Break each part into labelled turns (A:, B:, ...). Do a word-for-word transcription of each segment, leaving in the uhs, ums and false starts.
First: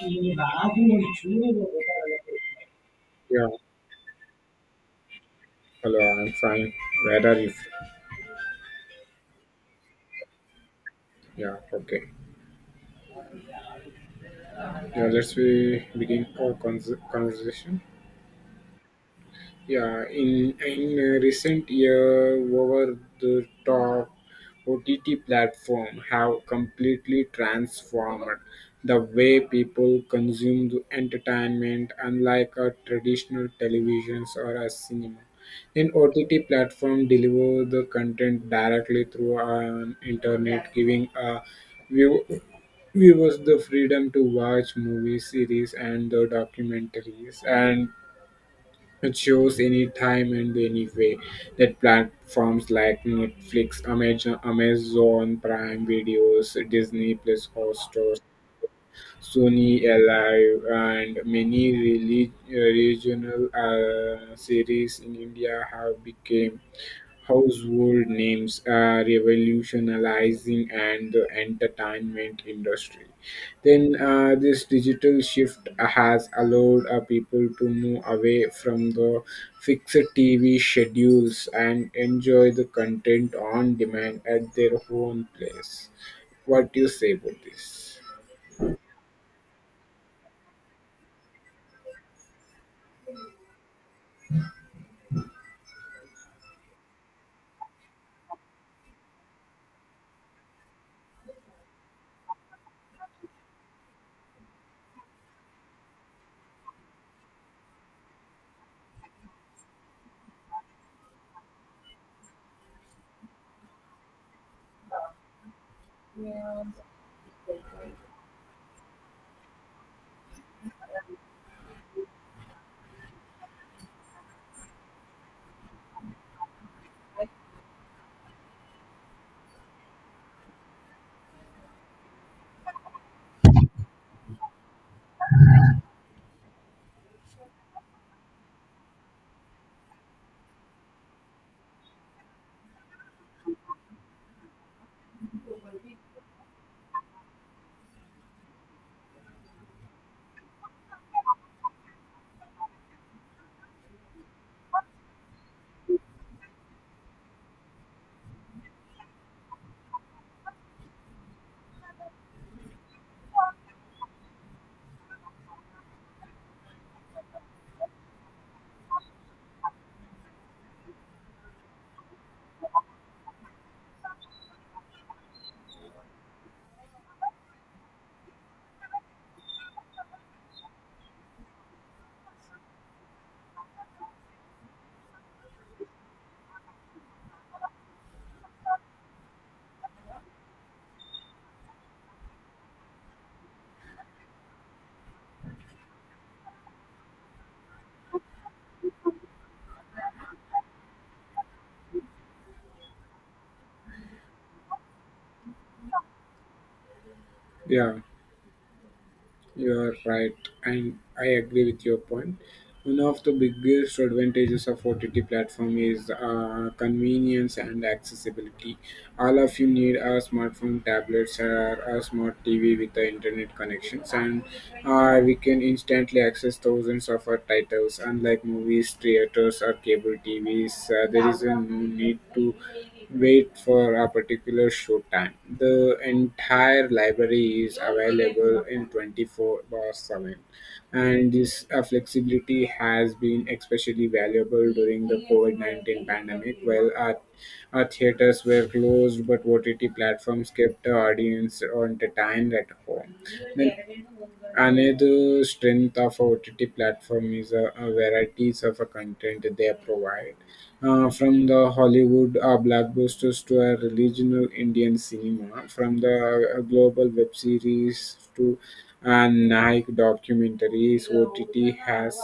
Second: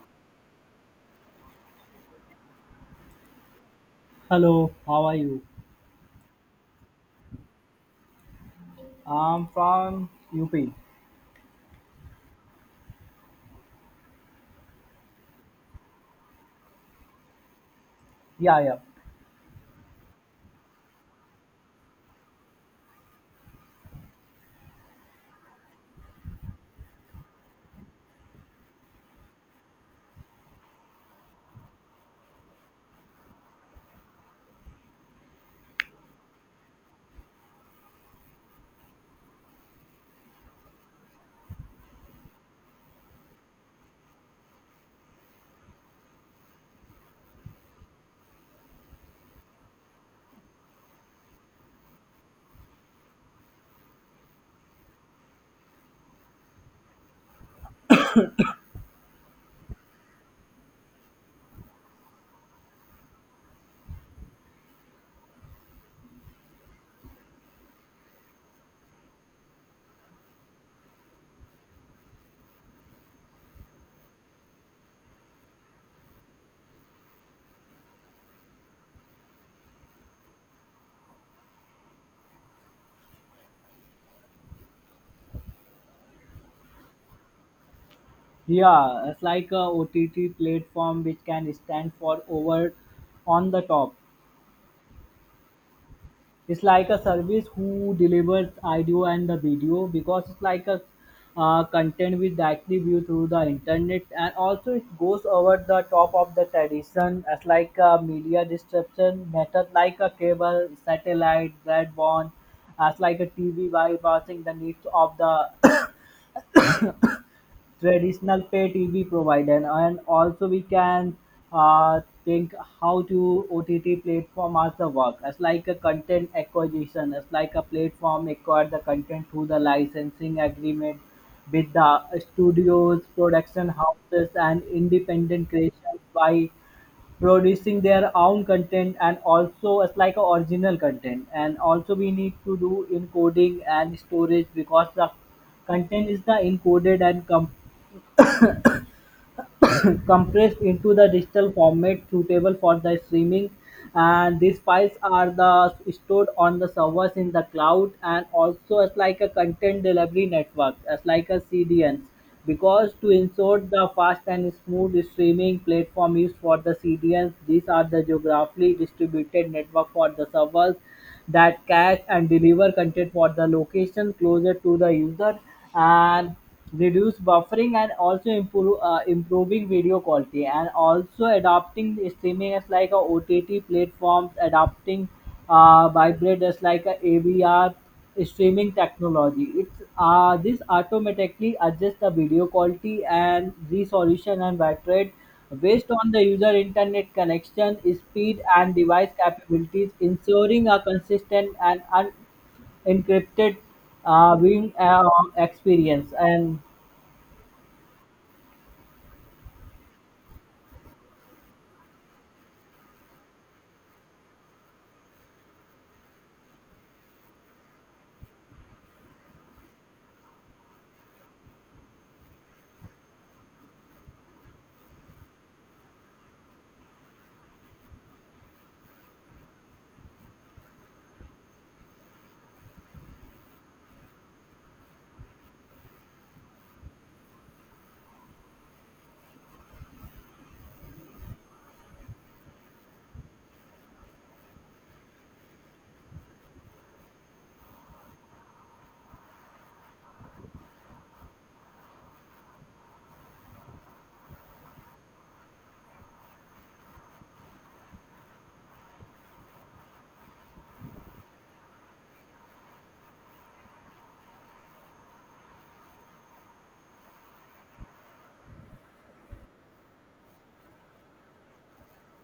A: Yeah,
B: Hello, how are you?
A: hello, I'm fine. Where are you? From?
B: I'm from U P.
A: Yeah, okay. Yeah, let's we begin our cons- conversation.
B: Yeah, yeah.
A: Yeah, in in uh, recent year, over the top O T T platform have completely transformed the way people consume the entertainment, unlike a traditional televisions or a cinema. Then O T T platform deliver the content directly through an internet, giving a view viewers the freedom to watch movies, series, and the documentaries, and it shows any time and any way that platforms like Netflix, Amazon, Amazon Prime Videos, Disney Plus, or stores. Sony Alive, and many relig- regional uh, series in India have become household names, uh, revolutionizing and the entertainment industry. Then uh, this digital shift has allowed uh, people to move away from the fixed T V schedules and enjoy the content on demand at their own place. What do you say about this?
B: Yeah, it's like a O T T platform which can stand for over on the top. It's like a service who delivers audio and the video because it's like a uh, content with directly view through the internet, and also it goes over the top of the tradition as like a media distribution method like a cable, satellite, broadband, as like a T V bypassing the needs of the traditional pay T V provider. And also we can uh, think how to O T T platform as the work as like a content acquisition, as like a platform acquire the content through the licensing agreement with the studios, production houses, and independent creations by producing their own content, and also as like a original content. And also we need to do encoding and storage, because the content is the encoded and com- compressed into the digital format suitable for the streaming. And these files are the stored on the servers in the cloud, and also as like a content delivery network, as like a C D N. Because to ensure the fast and smooth streaming platform used for the C D Ns, these are the geographically distributed network for the servers that cache and deliver content for the location closer to the user and reduce buffering, and also improve uh, improving video quality, and also adopting the streaming as like a ott platforms adopting uh vibrate as like a avr streaming technology. It's uh, this automatically adjusts the video quality and resolution and bitrate based on the user internet connection, speed, and device capabilities, ensuring a consistent and unencrypted uh, viewing uh, experience. And
A: Yeah. You are right, and I agree with your point. One of the biggest advantages of O T T platform is uh, convenience and accessibility. All of you need a smartphone, tablets, or a smart T V with the internet connections, and uh, we can instantly access thousands of our titles. Unlike movies, theaters, or cable T Vs, uh, there is a no need to wait for a particular show time. The entire library is available in twenty four seven, and this uh, flexibility has been especially valuable during the COVID nineteen pandemic. While our, our theaters were closed, but O T T platforms kept the audience entertained at home. Then another strength of O T T platform is a, a varieties of a content they provide. Uh, from the Hollywood uh, blockbusters to a regional Indian cinema, from the uh, global web series to uh, Nike documentaries, O T T has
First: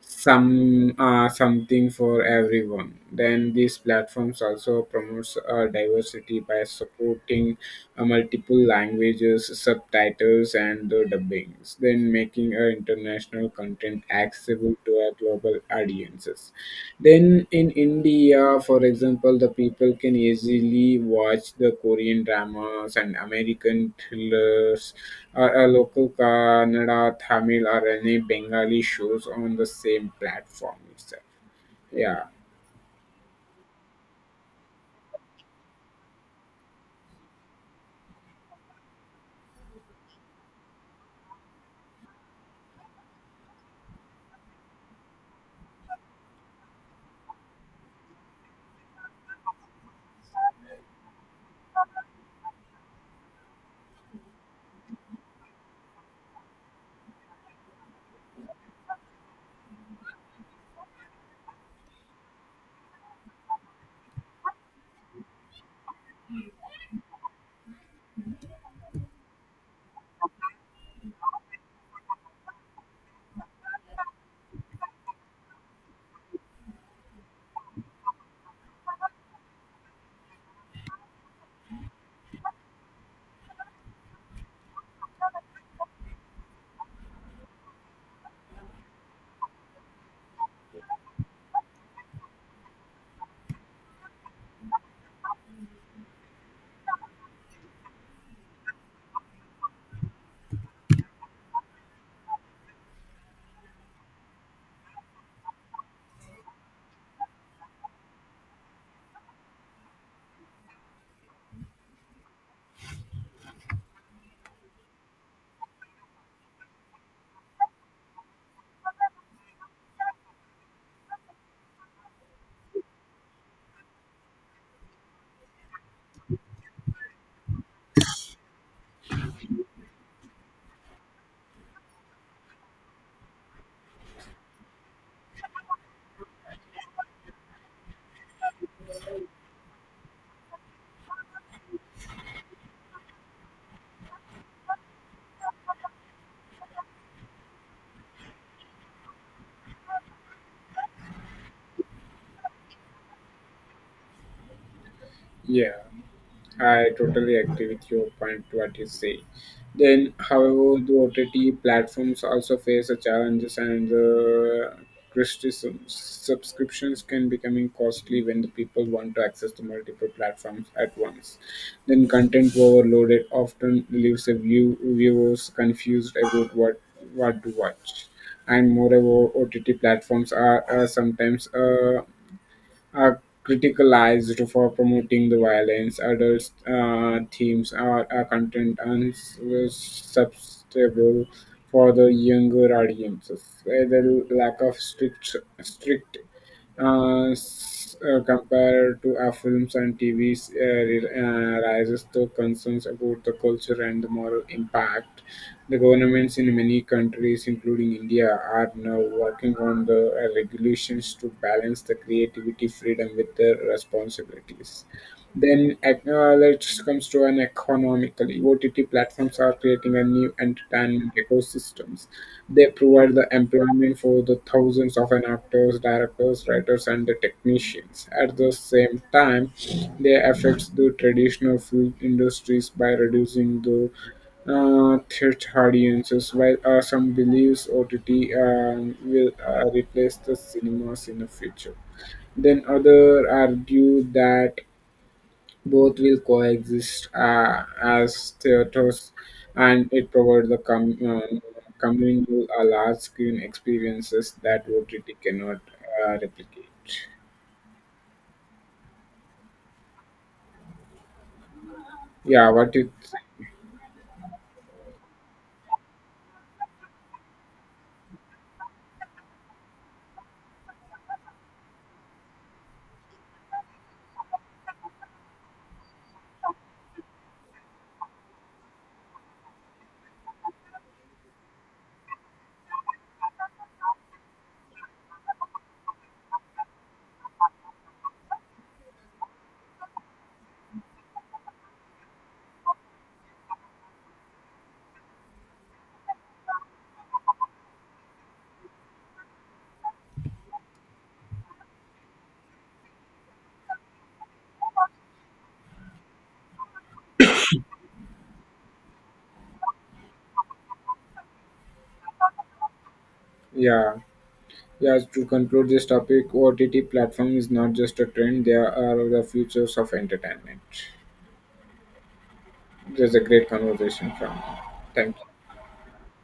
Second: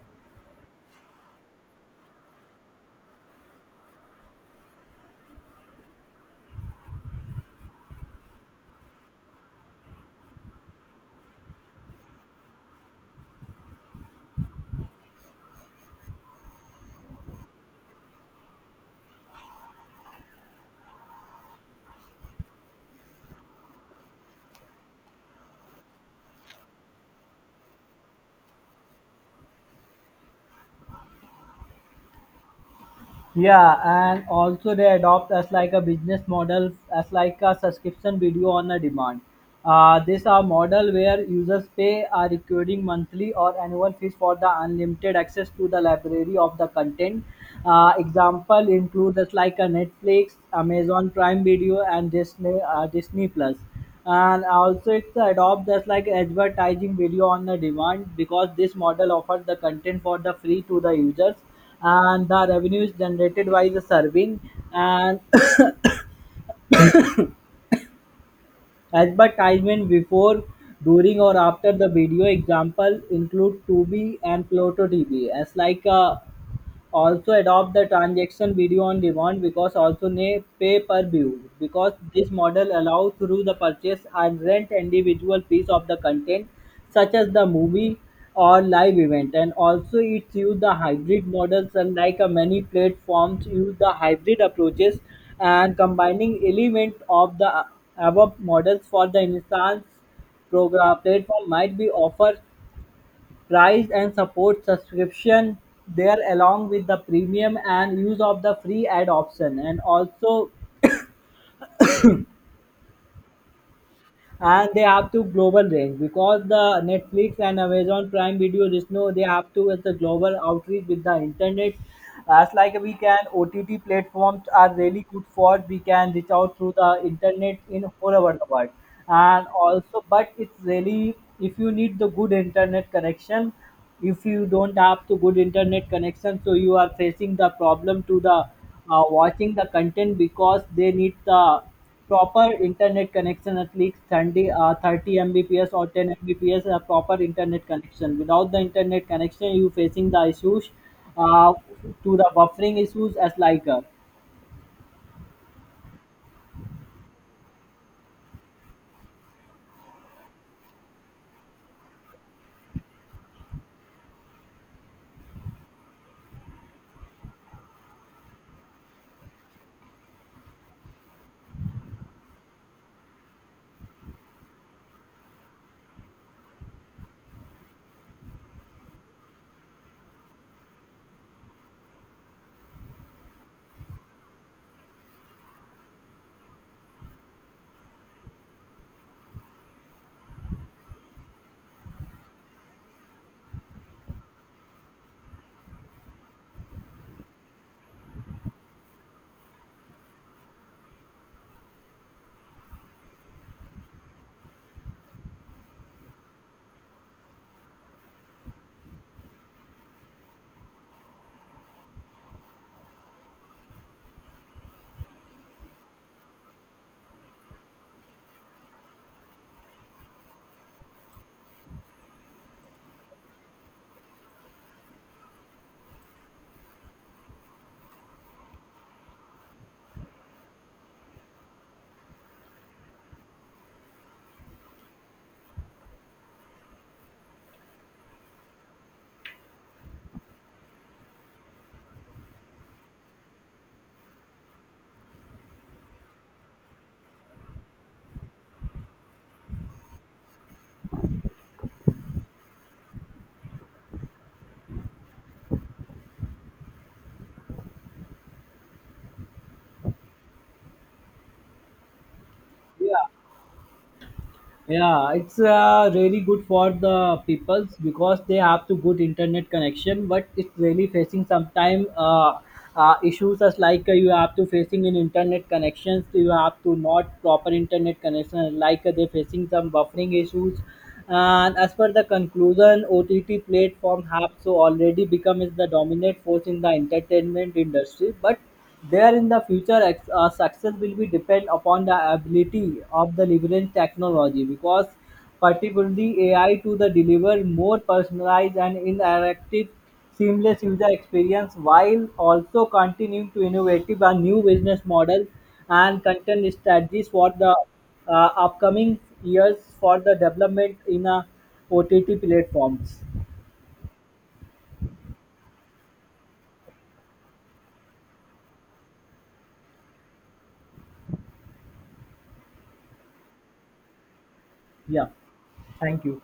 A: some uh, something for everyone. Then these platforms also promotes uh, diversity by supporting uh, multiple languages, subtitles, and the dubbings. Then making uh, international content accessible to our global audiences. Then in India, for example, the people can easily watch the Korean dramas and American thrillers, or a local Kannada, Tamil, or any Bengali shows on the same platform itself. Yeah,
B: yeah, and also they adopt as like a business model, as like a subscription video on a demand. Uh, these are model where users pay a recurring monthly or annual fees for the unlimited access to the library of the content. Uh, example includes as like a Netflix, Amazon Prime Video, and Disney uh, Disney Plus, and also it's adopt just like advertising video on the demand, because this model offers the content for the free to the users, and the revenue is generated by the serving and advertisement before, during, or after the video. Example include Tubi and pluto tv as like uh, also adopt the transaction video on demand, because also ne pay per view, because this model allows through the purchase and rent individual piece of the content such as the movie or live event. And also it use the hybrid models, unlike a many platforms use the hybrid approaches and combining element of the above models. For the instance, program platform might be offer price and support subscription there along with the premium and use of the free ad option. And also, and they have to global range, because the netflix and amazon prime video just know they have to with the global outreach with the internet, as like we can ott platforms are really good for we can reach out through the internet in all over the world. And also, but it's really if you need the good internet connection. If you don't have the good internet connection, so you are facing the problem to the uh, watching the content, because they need the proper internet connection at least thirty, uh, thirty Mbps or ten Mbps a proper internet connection. Without the internet connection, you facing the issues uh, to the buffering issues as like uh,
A: yeah. I totally agree with your point what you say. Then, however, the O T T platforms also face the challenges and the criticism. Subscriptions can becoming costly when the people want to access the multiple platforms at once. Then, content overloaded often leaves the view, viewers confused about what what to watch. And moreover, O T T platforms are uh, sometimes uh, are criticized for promoting the violence, adult uh, themes are, are content unsuitable for the younger audiences. Uh, The lack of strict strict uh, s- uh, compared to our films and T Vs, uh, re- uh, rises the concerns about the culture and the moral impact. The governments in many countries, including India, are now working on the uh, regulations to balance the creativity freedom with the responsibilities. Then ec- uh, let's comes to an economically. O T T platforms are creating a new entertainment ecosystems they provide the employment for the thousands of an actors, directors, writers, and the technicians. At the same time, they affect the traditional film industries by reducing the uh, theatre audiences, while uh, some believes O T T um, will uh, replace the cinemas in the future. Then other argue that both will coexist uh, as theaters, and it provides the com- uh, communal uh, large screen experiences that O T T cannot uh, replicate. Yeah, what it,
B: yeah. Yeah, it's uh, really good for the peoples because they have to good internet connection, but it's really facing sometime uh, uh, issues as like uh, you have to facing in internet connections, you have to not proper internet connection, like uh, they facing some buffering issues. And as per the conclusion, O T T platform have so already become is the dominant force in the entertainment industry, but there in the future ex- uh, success will be depend upon the ability of the leverage technology, because particularly A I to the deliver more personalized and interactive seamless user experience, while also continuing to innovate a new business model and content strategies for the uh, upcoming years for the development in a O T T platforms.
A: yeah. Yeah, to conclude this topic, O T T platform is not just a trend, they are the futures of entertainment. There's a great conversation from you.
B: Yeah,
A: Thank you.
B: thank you.